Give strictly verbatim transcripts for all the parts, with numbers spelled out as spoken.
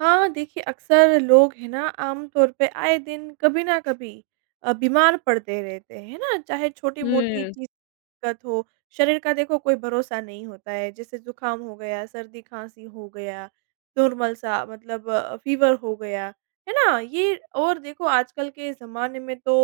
हाँ, देखिए अक्सर लोग है ना आम तौर पे आए दिन कभी ना कभी अ, बीमार पड़ते रहते हैं, है ना? चाहे छोटी-मोटी हुँ। चीज़ दिक्कत हो, शरीर का देखो कोई भरोसा नहीं होता है, जैसे जुकाम हो गया, सर्दी-खाँसी हो गया, नॉर्मल-सा मतलब अ, फ़ीवर हो गया, है ना? ये और देखो आजकल के ज़माने में तो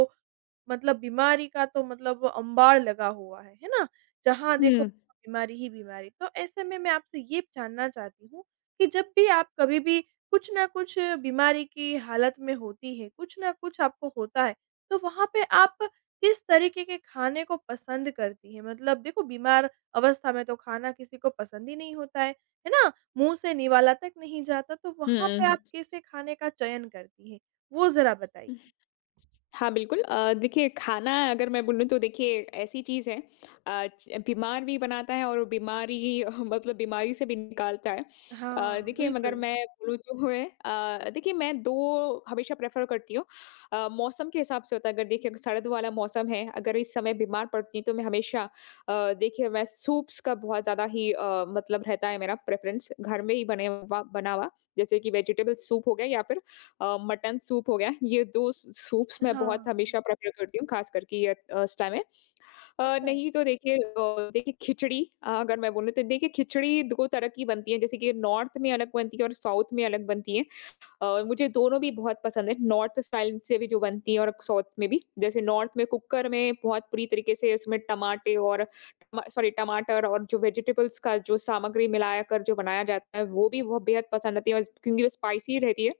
मतलब बीमारी का तो मतलब अम्बार लगा हुआ है, है ना? जहाँ देखो हुँ, बीमारी ही बीमारी। तो ऐसे में मैं आपसे ये जानना चाहती हूँ कि जब भी आप कभी भी कुछ ना कुछ बीमारी की हालत में होती है, कुछ ना कुछ आपको होता है, तो वहाँ पे आप किस तरीके के खाने को पसंद करती हैं? मतलब देखो बीमार अवस्था में तो खाना किसी को पसंद ही नहीं होता है, है ना? मुँह से निवाला तक नहीं जाता, तो हुँ, वहाँ पे हुँ। आप कैसे खाने का चयन करती हैं? वो ज़रा बताइए। हाँ, बिल्कुल अ, देखिए खाना अगर मैं बोलूँ तो देखिए ऐसी चीज़ है अ, च बीमार भी बनाता है और बीमारी मतलब बीमारी से भी निकालता है। अ, हाँ, देखिए मगर बिल्कुल। मैं बोलूँ तो है अ, देखिए मैं दो हमेशा प्रेफ़र करती हूँ। अ, मौसम के हिसाब से होता है, अगर देखिए अगर सर्द वाला मौसम है, अगर इस समय बीमार पड़ती हूँ तो मैं हमेशा अ, देखिए मैं सूप्स का बहुत ज़्यादा ही अ, मतलब रहता है मेरा प्रेफ़रेंस, घर में ही बने हुआ बना हुआ, जैसे कि वेजिटेबल सूप हो गया या फिर अ, मटन सूप हो गया। ये दो स सूप्स मैं बहुत हाँ, हमेशा प्रेफ़र करती हूँ, ख़ास करके ये अ, इस टाइम में। अ, अच्छा। नहीं तो देखिए अ, देखिए खिचड़ी अ, अगर मैं बोलूँ तो देखिए खिचड़ी दो तरह की बनती है, जैसे कि नॉर्थ में अलग बनती है और साउथ में अलग बनती है। अ, मुझे दोनों भी बहुत पसंद है, नॉर्थ स्टाइल से भी जो बनती है और साउथ में भी। जैसे नॉर्थ में कुकर में बहुत पूरी तरीके से इसमें टमाटे और टमा सॉरी टमाटर और जो वेजिटेबल्स का जो सामग्री मिलाया कर जो बनाया जाता है, वो भी बहुत बेहद पसंद आती है, और क्योंकि वो स्पाइसी रहती है।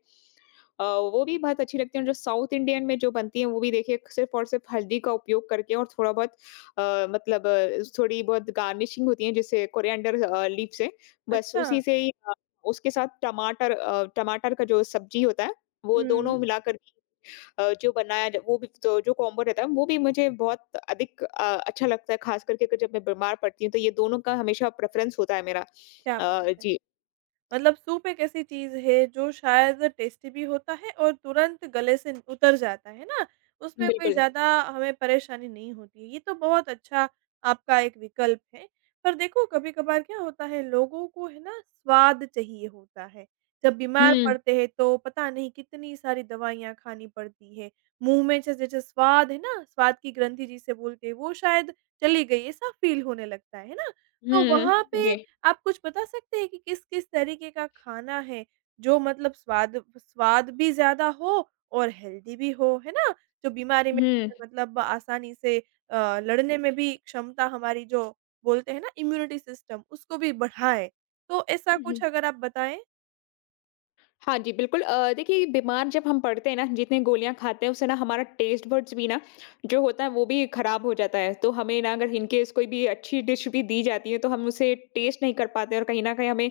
अ, वो भी बहुत अच्छी लगती है, और जो साउथ इंडियन में जो बनती है वो भी देखिए सिर्फ और सिर्फ हल्दी का उपयोग करके और थोड़ा बहुत अ, मतलब अ, थोड़ी बहुत गार्निशिंग होती है, जैसे कोरिएंडर लीफ से, बस अच्छा। उसी से ही। अ, उसके साथ टमाटर अ, टमाटर का जो सब्जी होता है वो हुँ, दोनों मिलाकर के, अ, जो बनाया जा- वो भी तो जो कॉम्बो रहता है वो भी मुझे बहुत अधिक अ, अच्छा लगता है, खास करके अगर जब मैं बीमार पड़ती हूँ तो ये दोनों का हमेशा प्रेफरेंस होता है मेरा। क्या बात अ, है! जी। मतलब सूप एक ऐसी चीज़ है जो शायद टेस्टी भी होता है और तुरंत गले से उतर जाता है ना, उसमें कोई बिल्कुल। ज़्यादा हमें परेशानी नहीं होती है। ये तो बहुत अच्छा आपका एक विकल्प है। पर देखो कभी-कभार क्या होता है लोगों को है ना स्वाद चाहिए होता है। जब बीमार हम्म। पड़ते हैं तो पता नहीं कितनी सारी दवाइयाँ खानी पड़ती है। मुँह में जैसे-जैसे स्वाद है ना, स्वाद की ग्रंथि जिसे बोलते हैं वो शायद चली गई ऐसा फ़ील होने लगता है, है ना? तो वहाँ पे हम्म जी। आप कुछ बता सकते हैं कि किस-किस तरीके का खाना है, जो मतलब स्वाद स्वाद भी ज़्यादा हो और हेल्दी भी हो, है ना? जो बीमारी में हम्म। मतलब आसानी से अ, लड़ने में भी क्षमता हमारी जो बोलते हैं ना इम्यूनिटी सिस्टम उसको भी बढ़ाए। तो ऐसा कुछ अगर आप बताएँ? हाँ जी, बिल्कुल। अ, देखिए बीमार जब हम पड़ते हैं ना, जितनी गोलियाँ खाते हैं उससे ना हमारा टेस्ट बड्स भी ना जो होता है वो भी खराब हो जाता है। तो हमें ना अगर इन केस कोई भी अच्छी डिश भी दी जाती है तो हम उसे टेस्ट नहीं कर पाते, और कहीं न कहीं हमें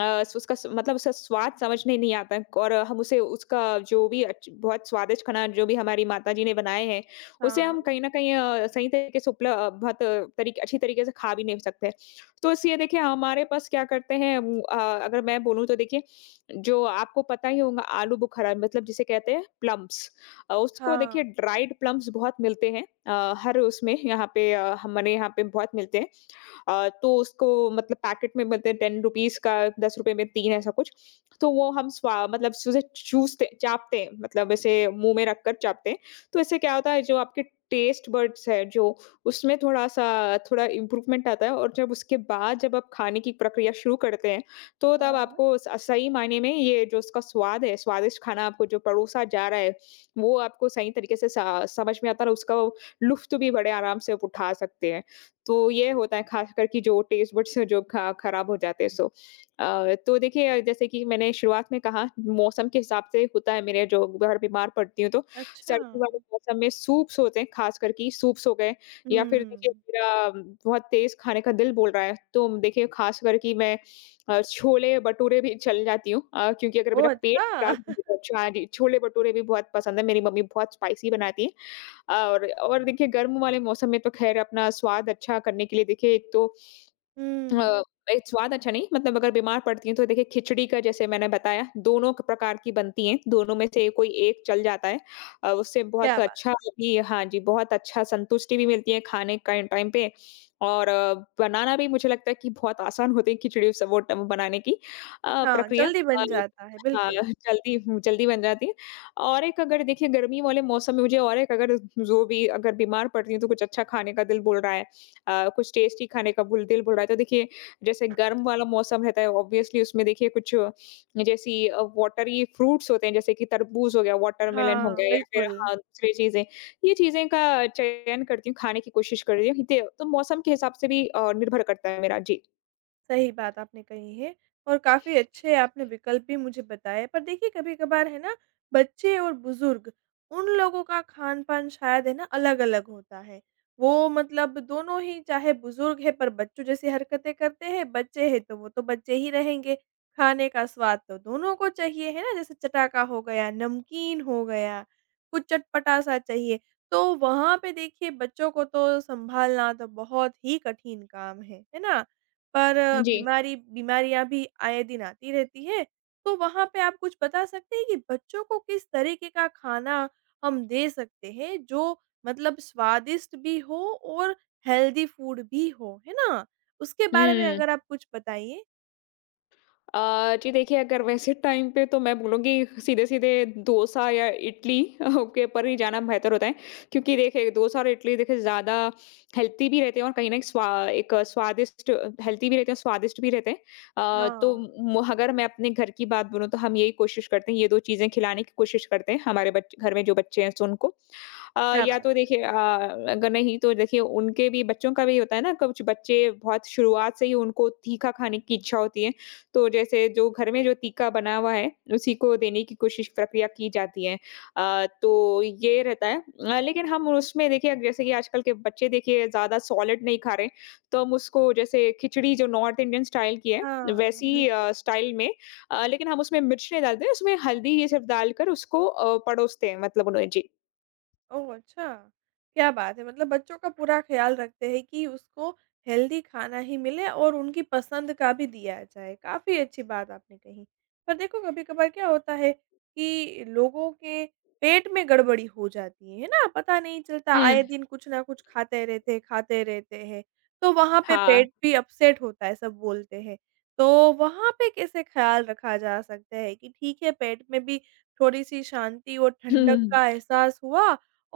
अ, उसका स- मतलब उसका स्वाद समझने नहीं आता है, और हम उसे उसका जो भी अच्छ बहुत स्वादिष्ट खाना जो भी हमारी माताजी ने बनाए हैं, उसे हाँ। हम कहीं न कहीं अ, सही तरीके से उपल अ, बहुत अ, तरीके अच्छी तरीके से खा भी नहीं सकते। तो इसलिए देखिए हमारे पास क्या करते हैं, उम, अ, अगर मैं बोलूँ तो देखिए जो आपको पता ही होगा, आलू बुखारा मतलब जिसे कहते हैं प्लम्स। अ, उसको देखिए हाँ, ड्राइड प्लम्स बहुत मिलते हैं, अ, हर उसमें यहाँ पे अ, हमारे यहाँ पे बहुत मिलते हैं। अ, तो उसको मतलब पैकेट में मिलते हैं, दस रुपीज़ का दस रुपए में तीन ऐसा कुछ। तो वो हम स्वा मतलब उसे चूसते चाटते हैं, मतलब ऐसे मुँह में रखकर चाटते हैं। तो इससे क्या होता है जो आपके टेस्ट बड्स है जो, उसमें थोड़ा-सा थोड़ा इम्प्रूवमेंट आता है, और जब उसके बाद जब आप खाने की प्रक्रिया शुरू करते हैं, तो तब हाँ। आपको स सही मायने में ये जो उसका स्वाद है, स्वादिष्ट खाना आपको जो परोसा जा रहा है, वो आपको सही तरीके से सा समझ में आता है, और उसका लुफ़्त भी बड़े आराम से आप उठा सकते हैं। तो ये होता है ख़ासकर कि जो टेस्ट बड्स जो ख़ा ख़राब हो जाते हैं सो। अ, तो देखिए अ, जैसे कि मैंने शुरुआत में कहा, मौसम के हिसाब से होता है मेरे जो, अगर बीमार पड़ती हूँ तो अच्छा। सर्दी वाले मौसम में सूप्स होते हैं, ख़ासकर कि सूप्स हो गए, या फिर देखिए हुँ। मेरा अम, बहुत तेज़ खाने का दिल बोल रहा है तो देखिए ख़ासकर कि मैं अ, छोले-भटूरे भी चल जाती हूँ। अ, क्योंकि अगर मेरा ओह! पेट ख़राब अच्छा। नहीं होता अच्छा, हाँ जी, छोले-भटूरे भी बहुत पसंद है, मेरी मम्मी बहुत स्पाइसी बनाती हैं। और और देखिए गर्म वाले मौसम में तो ख़ैर अपना स्वाद अच्छा करने के लिए देखिए एक तो अ, हुँ। एक स्वाद अच्छा नहीं मतलब अगर बीमार पड़ती हैं तो देखिए खिचड़ी का, जैसे मैंने बताया दोनों क प्रकार की बनती हैं, दोनों में से कोई एक चल जाता है। अ, उससे बहुत क्या बात! अच्छा भी, हाँ जी, बहुत अच्छा संतुष्टि भी मिलती है खाने का टाइम पे, और अ, बनाना भी मुझे लगता है कि बहुत आसान होती है। खिचड़ी स वो ट बनाने की अ, हाँ, प्रक्रिया। जल्दी अ, बन जाता है, हाँ, बिल्कुल। जल्दी जल्दी बन जाती है, और एक अगर देखिए गर्मी वाले मौसम में मुझे, और एक अगर जो भी अगर बीमार पड़ती हूँ तो कुछ अच्छा खाने का दिल बोल रहा है, अ, कुछ टेस्टी खाने का भूल दिल भुल रहा है तो देखिए जैसे गर्म वाला मौसम रहता है, ऑब्वियसली उसमें देखिए कुछ जैसी अ, जैसी वाटरी फ्रूट्स होते हैं, जैसे कि तरबूज हो गया, वाटरमेलन हो हाँ, गया, या फिर बिल्कुल। हाँ दूसरी चीजें, ये चीजें का चयन करती हूँ, खाने की कोशिश करती हूँ। तो मौसम के हिसाब से भी अ, निर्भर करता है मेरा जी। सही बात आपने कही है और काफ़ी अच्छे आपने विकल्प भी मुझे बताए। पर देखिए कभी-कभार है ना बच्चे और बुज़ुर्ग उन लोगों का खान-पान शायद है ना अलग-अलग होता है। वो मतलब दोनों ही चाहे बुज़ुर्ग है पर बच्चों जैसी हरकतें करते हैं, बच्चे हैं तो वो तो बच्चे ही रहेंगे। खाने का स्वाद तो दोनों को चाहिए है ना जैसे चटाका हो गया, नमकीन हो गया, कुछ चटपटा-सा चाहिए। तो वहाँ पे देखिए बच्चों को तो सँभालना तो बहुत ही कठिन काम है। है ना? पर हाँ अ, जी। बीमारी बीमारियाँ भी आए दिन आती रहती हैं, तो वहाँ पे आप कुछ बता सकते हैं कि बच्चों को किस तरीके का खाना हम दे सकते हैं, जो मतलब स्वादिष्ट भी हो और हेल्दी फूड भी हो, है ना? उसके बारे में हम्म। अगर आप कुछ बताइए। अ, जी देखिए, अगर वैसे टाइम पे तो मैं बोलूँगी सीधे-सीधे डोसा या इडली के ऊपर ही जाना बेहतर होता है। क्योंकि देखिए डोसा और इडली देखिए ज़्यादा हेल्थी भी रहते हैं, और कहीं न स्वा एक स्वादिष्ट हेल्थी भी रहते हैं, स्वादिष्ट भी रहते हैं। अ, तो हाँ, म अगर मैं अपने घर की बात बोलूँ तो हम यही कोशिश करते हैं, ये दो चीज़ें खिलाने की कोशिश करते हैं, हमारे बच घर में जो बच्चे हैं सो उनको। अ, क्या या बात तो है! देखिए अ, अगर नहीं तो देखिए उनके भी बच्चों का भी होता है ना, कुछ बच्चे बहुत शुरुआत से ही उनको तीखा खाने की इच्छा होती है। तो जैसे जो घर में जो तीखा बना हुआ है, उसी को देने की कोशिश प्रक्रिया की जाती है। अ, तो ये रहता है। अ, लेकिन हम उसमें देखिए अग- जैसे कि आजकल के बच्चे देखिए ज़्यादा सॉलिड नहीं खा रहे, तो हम उसको जैसे खिचड़ी जो नॉर्थ इंडियन स्टाइल की है, हाँ, वैसी बिल्कुल। अ, स्टाइल में अ, लेकिन हम उसमें मिर्च नहीं डालते, उसमें हल्दी ये सब डालकर उसको अ, पड़ोसते हैं, मतलब उन्हें। जी। ओह! अच्छा, क्या बात है! मतलब बच्चों का पूरा ख़्याल रखते हैं कि उसको हेल्दी खाना ही मिले और उनकी पसंद का भी दिया जाए, काफ़ी अच्छी बात आपने कही। पर देखो कभी-कभार क्या होता है कि लोगों के पेट में गड़बड़ी हो जाती है, है ना? पता नहीं चलता आए दिन कुछ ना कुछ खाते रहते हैं खाते रहते हैं, तो वहाँ पे हाँ। पेट भी अपसेट होता है सब बोलते हैं। तो वहाँ पे कैसे ख़्याल रखा जा सकता है कि ठीक है पेट में भी थोड़ी-सी शांति और हुँ, हुँ, ठंडक हुँ। का एहसास हुआ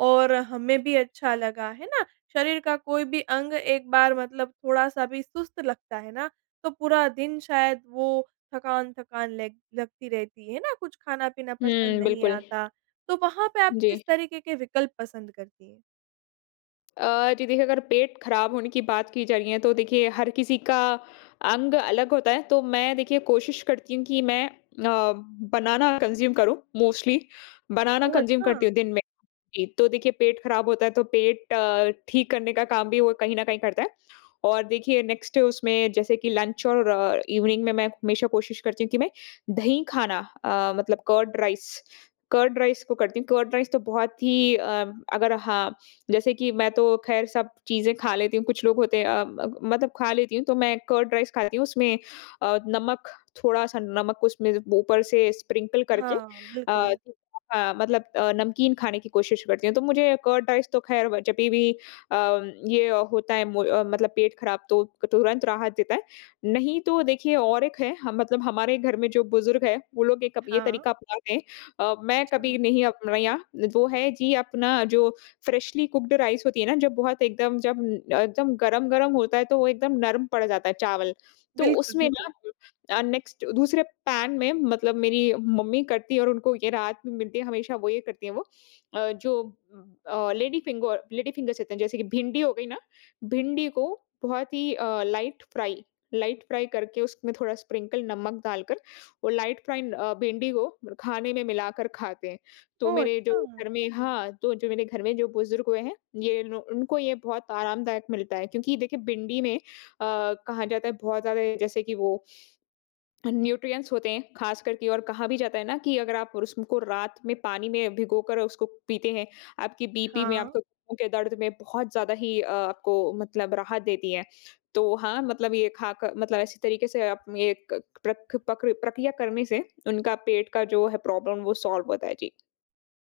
और हमें भी अच्छा लगा, है ना? शरीर का कोई भी अंग एक बार मतलब थोड़ा-सा भी सुस्त लगता है ना, तो पूरा दिन शायद वो थकान-थकान लग लगती रहती है ना, कुछ खाना-पीना पसंद हुँ, नहीं बिल्कुल। आता। तो वहाँ पे आप जी। किस तरीके के विकल्प पसंद करती हैं? अ, जी देखिए, अगर पेट खराब होने की बात की जा रही है तो देखिए हर किसी का अंग अलग होता है, तो मैं देखिए कोशिश करती हूँ कि मैं अ, बनाना कंज्यूम करूँ, मोस्टली बनाना ओह! कंज्यूम अच्छा। करती हूँ दिन में। जी। तो देखिए पेट खराब होता है तो पेट अ, ठीक करने का काम भी वो कहीं ना कहीं करता है। और देखिए नेक्स्ट उसमें जैसे कि लंच और इवनिंग में मैं हमेशा कोशिश करती हूँ कि मैं दही खाना, अ, मतलब कर्ड राइस, कर्ड राइस को करती हूँ कर्ड राइस तो बहुत ही अ, अगर हाँ, जैसे कि मैं तो ख़ैर सब चीज़ें खा लेती हूँ, कुछ लोग होते हैं अ, म मतलब खा लेती हूँ, तो मैं कर्ड राइस खाती हूँ, उसमें अ, नमक, थोड़ा-सा नमक उसमें ऊपर से स्प्रिंकल करके, हाँ, अ, बिल्कुल। अ, मतलब अ, नमकीन खाने की कोशिश करती हूँ। तो मुझे कर्ड राइस तो ख़ैर व जभी भी अ, ये होता है मो अ, मतलब पेट ख़राब तो तुरंत राहत देता है। नहीं तो देखिए और एक है हम मतलब हमारे घर में जो बुज़ुर्ग हैं, वो लोग एक अप ये हाँ, तरीका अपनाते हैं। अ, मैं कभी अच्छा। नहीं अपनाया, वो है जी अपना जो फ्रेशली कुक्ड राइस होती है ना, जब बहुत एकदम जब अ, एकदम गरम-गरम होता है, तो वो एकदम नरम पड़ जाता है चावल। तो बिल्कुल, उसमें बिल्कुल। ना अ, नेक्स्ट दूसरे पैन में मतलब मेरी मम्मी करती है, और उनको ये राहत भी मिलती है, हमेशा वो ये करती हैं वो अ, जो अ, लेडी फिंगर लेडी फिंगर्स होते हैं, जैसे कि भिंडी हो गई ना, भिंडी को बहुत ही अ, लाइट फ्राई लाइट फ्राई करके उसमें थोड़ा स्प्रिंकल नमक डालकर, वो लाइट फ्राई अ, भिंडी को खाने में मिलाकर खाते हैं। तो ओह! मेरे जो अच्छा। घर में हाँ, तो जो मेरे घर में जो बुज़ुर्ग हुए हैं, ये नो उनको ये बहुत आरामदायक मिलता है, क्योंकि देखिए भिंडी में अ, कहा जाता है बहुत ज़्यादा जैसे कि वो न्यूट्रिएंट्स होते हैं ख़ास करके, और कहा भी जाता है ना कि अगर आप उसको रात में पानी में भिगोकर उसको पीते हैं, आपकी बीपी में, हाँ। आपके घुटनों के दर्द में बहुत ज़्यादा ही अ, आपको मतलब राहत देती है। तो हाँ, मतलब ये खाकर मतलब ऐसी तरीके से आप ये क प्रक पक्र प्रक्रिया करने से उनका पेट का जो है प्रॉब्लम वो सॉल्व होता है। जी।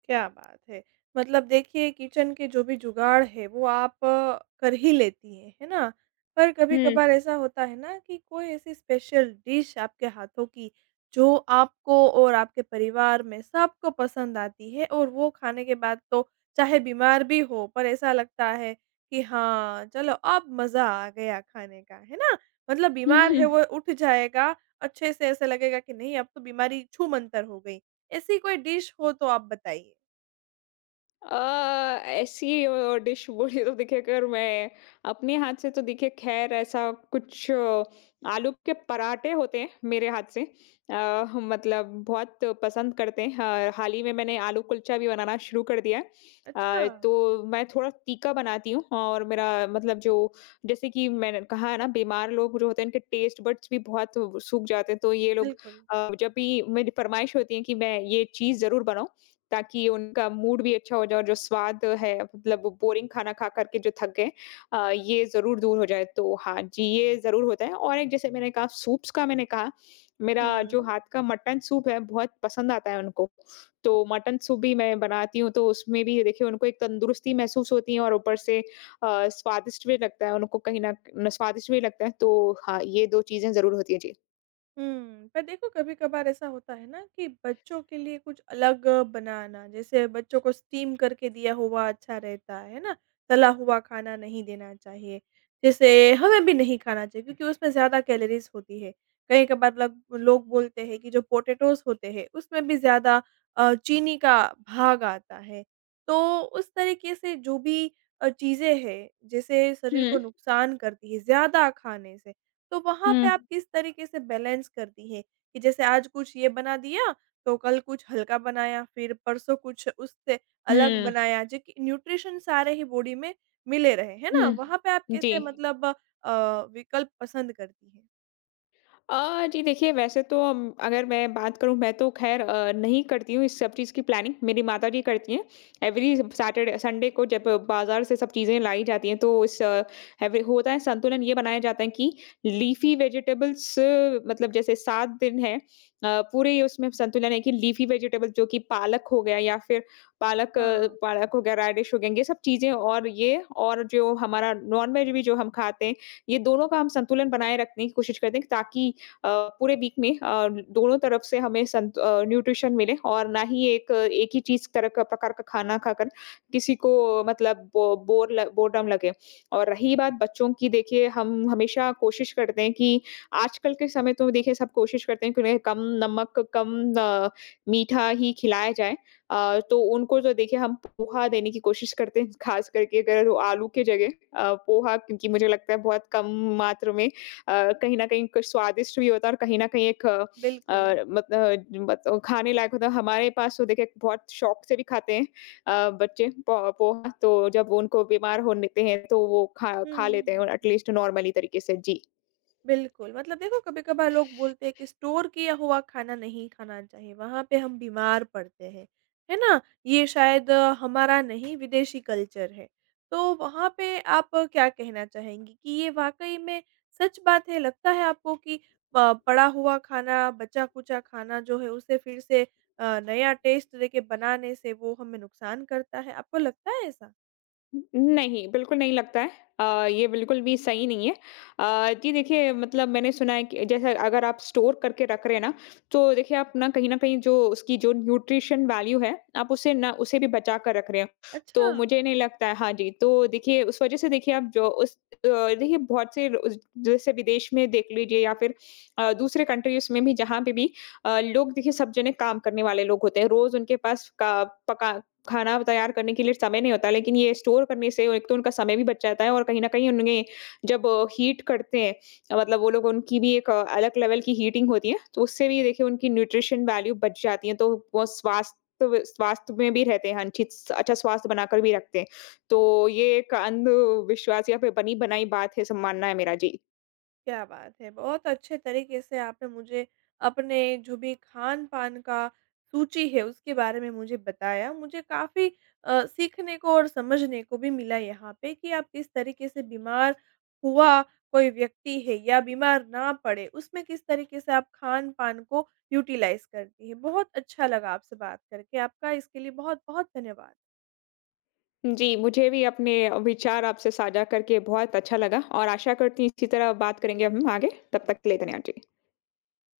क्या बात है! मतलब देखिए किचन के जो भी जुगाड़ है वो आप अ, कर ही लेती हैं, है ना? पर हुँ। कभी-कभार ऐसा होता है ना कि कोई ऐसी स्पेशल डिश आपके हाथों की जो आपको और आपके परिवार में सबको पसंद आती है और वो खाने के बाद तो चाहे बीमार भी हो पर ऐसा लगता है कि हाँ, चलो अब मज़ा आ गया खाने का, है ना? मतलब बीमार हुँ, है वो उठ जाएगा, अच्छे से ऐसा लगेगा कि नहीं अब तो बीमारी छूमंतर हो गई। ऐसी कोई डिश हो तो आप बताइए? अ, ऐसी अ, डिश बोलिए तो देखिए अगर मैं अपने हाथ से तो देखिए ख़ैर ऐसा कुछ अ, आलू के पराठे होते हैं मेरे हाथ से, अ, मतलब बहुत पसंद करते हैं। ह हाल ही में मैंने आलू कुलचा भी बनाना शुरू कर दिया है। अच्छा! अ, तो मैं थोड़ा तीखा बनाती हूँ, और मेरा मतलब जो जैसे कि मैंने कहा है ना बीमार लोग जो होते हैं, इनके टेस्ट बड्स भी बहुत सूख जाते हैं। तो ये लोग बिल्कुल। अ, जब भी मेरी फ़रमाइश होती है कि मैं ये चीज़ ज़रूर बनाऊँ। ताकि उनका मूड भी अच्छा हो जाए और जो स्वाद है मतलब बोरिंग खाना खा कर के जो थक गए अ, ये ज़रूर दूर हो जाए। तो हाँ जी, ये ज़रूर होता है और एक जैसे मैंने कहा सूप्स का मैंने कहा, मेरा जो हुँ। हाथ का मटन सूप है बहुत पसंद आता है उनको। तो मटन सूप भी मैं बनाती हूँ तो उसमें भी देखिए उनको एक तंदुरुस्ती महसूस होती है और ऊपर से अ, स्वादिष्ट भी लगता है उनको कहीं न न स्वादिष्ट भी लगता है। तो हाँ, ये दो चीज़ें ज़रूर होती हैं। जी। हुँ, पर देखो कभी-कभार ऐसा होता है ना कि बच्चों के लिए कुछ अलग बनाना, जैसे बच्चों को स्टीम करके दिया हुआ अच्छा रहता है, है ना? तला हुआ खाना नहीं देना चाहिए, जैसे हमें भी नहीं खाना चाहिए क्योंकि उसमें ज़्यादा कैलोरीज़ होती है। कहीं-कभार लग लोग बोलते हैं कि जो पोटैटोज़ होते हैं, उसमें भी ज़्यादा अ, चीनी का भाग आता है। तो उस तरीके से जो भी अ, चीज़ें हैं, जैसे शरीर को हुँ, नुकसान करती है ज़्यादा खाने से, तो वहाँ पे हुँ, आप किस तरीके से बैलेंस करती हैं? कि जैसे आज कुछ ये बना दिया, तो कल कुछ हल्का बनाया, फिर परसों कुछ उससे अलग हुँ, बनाया, जो कि न्यूट्रिशन सारे ही बॉडी में मिले रहे, है ना? वहाँ पे आप हुँ। जी। कैसे मतलब अ, विकल्प पसंद करती हैं? अ, जी देखिए वैसे तो अम, अगर मैं बात करूँ मैं तो ख़ैर अ, नहीं करती हूँ इस सब चीज़ की प्लानिंग मेरी माताजी करती हैं। एवरी सैटरडे संडे को जब बाज़ार से सब चीज़ें लाई जाती हैं तो इस अ, एवरी होता है संतुलन ये बनाया जाता है कि लीफ़ी वेजिटेबल्स मतलब जैसे सात दिन है अ, पूरे ये उसमें संतुलन है कि लीफ़ी वेजिटेबल जो कि पालक हो गया या फिर पालक अ, हाँ, पालक हो गया, रेडिश हो गया, ये सब चीज़ें और ये और जो हमारा नॉन-वेज भी जो हम खाते हैं, ये दोनों का हम संतुलन बनाए रखने की कोशिश करते हैं ताकि अ, पूरे वीक में अ, दोनों तरफ से हमें संत अ, न्यूट्रिशन मिले और ना ही एक एक ही चीज़ तरह का प्रकार का खाना खाकर किसी को मतलब बो, बोर ल, बोरडम लगे और रही बात बच्चों की देखिए हम हमेशा कोशिश करते हैं कि आजकल के समय तो देखिए सब कोशिश करते हैं कि उन्हें कम नमक कम अ, मीठा ही खिलाया जाए अ, तो उनको जो देखिए हम पोहा देने की कोशिश करते हैं खास करके अगर वो आलू के जगह अ, पोहा क्योंकि मुझे लगता है बहुत कम मात्रा में अ, कहीं न कहीं कुछ स्वादिष्ट भी होता है और कहीं न कहीं एक अ बिल्कुल। अ, मतलब मत खाने लायक होता है। हमारे पास तो देखिए बहुत शौक से भी खाते हैं अ, बच्चे पो पोहा, तो जब उनको बीमार होने देते हैं, तो वो खा हुँ, खा हुँ, लेते हैं और हुँ। एटलीस्ट नॉर्मली तरीके से। जी। बिल्कुल, मतलब देखो कभी-कभार लोग बोलते हैं कि स्टोर किया हुआ खाना नहीं खाना चाहिए, वहाँ पे हम बीमार पड़ते हैं, है ना? ये शायद अ, हमारा नहीं विदेशी कल्चर है। तो वहाँ पे आप अ, क्या कहना चाहेंगी कि ये वाक़ई में सच बात है? लगता है आपको कि प पड़ा हुआ खाना, बचा-कुचा खाना जो है उसे फिर से अ, नया टेस्ट देके बनाने से वो हमें नुकसान करता है? आपको लगता है ऐसा? नहीं, बिल्कुल नहीं लगता है। अ, ये बिल्कुल भी सही नहीं है। अ, जी देखिए मतलब मैंने सुना है कि जैसे अगर आप स्टोर करके रख रहे हैं ना, तो देखिए आप ना कहीं न कहीं जो उसकी जो न्यूट्रिशन वैल्यू है, आप उसे ना उसे भी बचा कर रख रहे हो। अच्छा। तो मुझे नहीं लगता है हाँ जी, तो देखिए उस वज़ह से देखिए आप जो उस अ, देखिए बहुत से उस जैसे विदेश में देख लीजिए या फिर अ, दूसरे कंट्रीज़ में भी जहाँ पे भी अ, लोग देखिए सब जने काम करने वाले लोग होते हैं। रोज़ उनके पास का पका खाना तैयार करने के लिए समय नहीं होता, लेकिन ये स्टोर करने से एक तो उनका समय भी बच जाता है और कहीं न कहीं उन्हें जब हीट करते हैं अ, मतलब वो लोग उनकी भी एक अ, अलग लेवल की हीटिंग होती है, तो उससे भी देखिए उनकी न्यूट्रिशन वैल्यू बच जाती है, तो वो स्वास्थ्य व स्वास्थ्य में भी रहते हैं, अच्छी अच्छा स्वास्थ्य बनाकर भी रखते हैं। तो ये एक अंधविश्वास या फिर बनी बनाई बात है, सब मानना है मेरा। जी। क्या बात है! बहुत अच्छे तरीके से आपने मुझे अपने जो भी खान-पान का सूची है, उसके बारे में मुझे बताया। मुझे काफ़ी अ, सीखने को और समझने को भी मिला यहाँ पे कि आप किस तरीके से बीमार हुआ कोई व्यक्ति है या बीमार ना पड़े, उसमें किस तरीके से आप खान-पान को यूटिलाइज़ करती हैं। बहुत अच्छा लगा आपसे बात करके। आपका इसके लिए बहुत-बहुत धन्यवाद। जी, मुझे भी अपने विचार आपसे साझा करके बहुत अच्छा लगा और आशा करती हूँ इसी तरह बात करेंगे हम आगे। तब तक के लिए धन्यवाद। जी।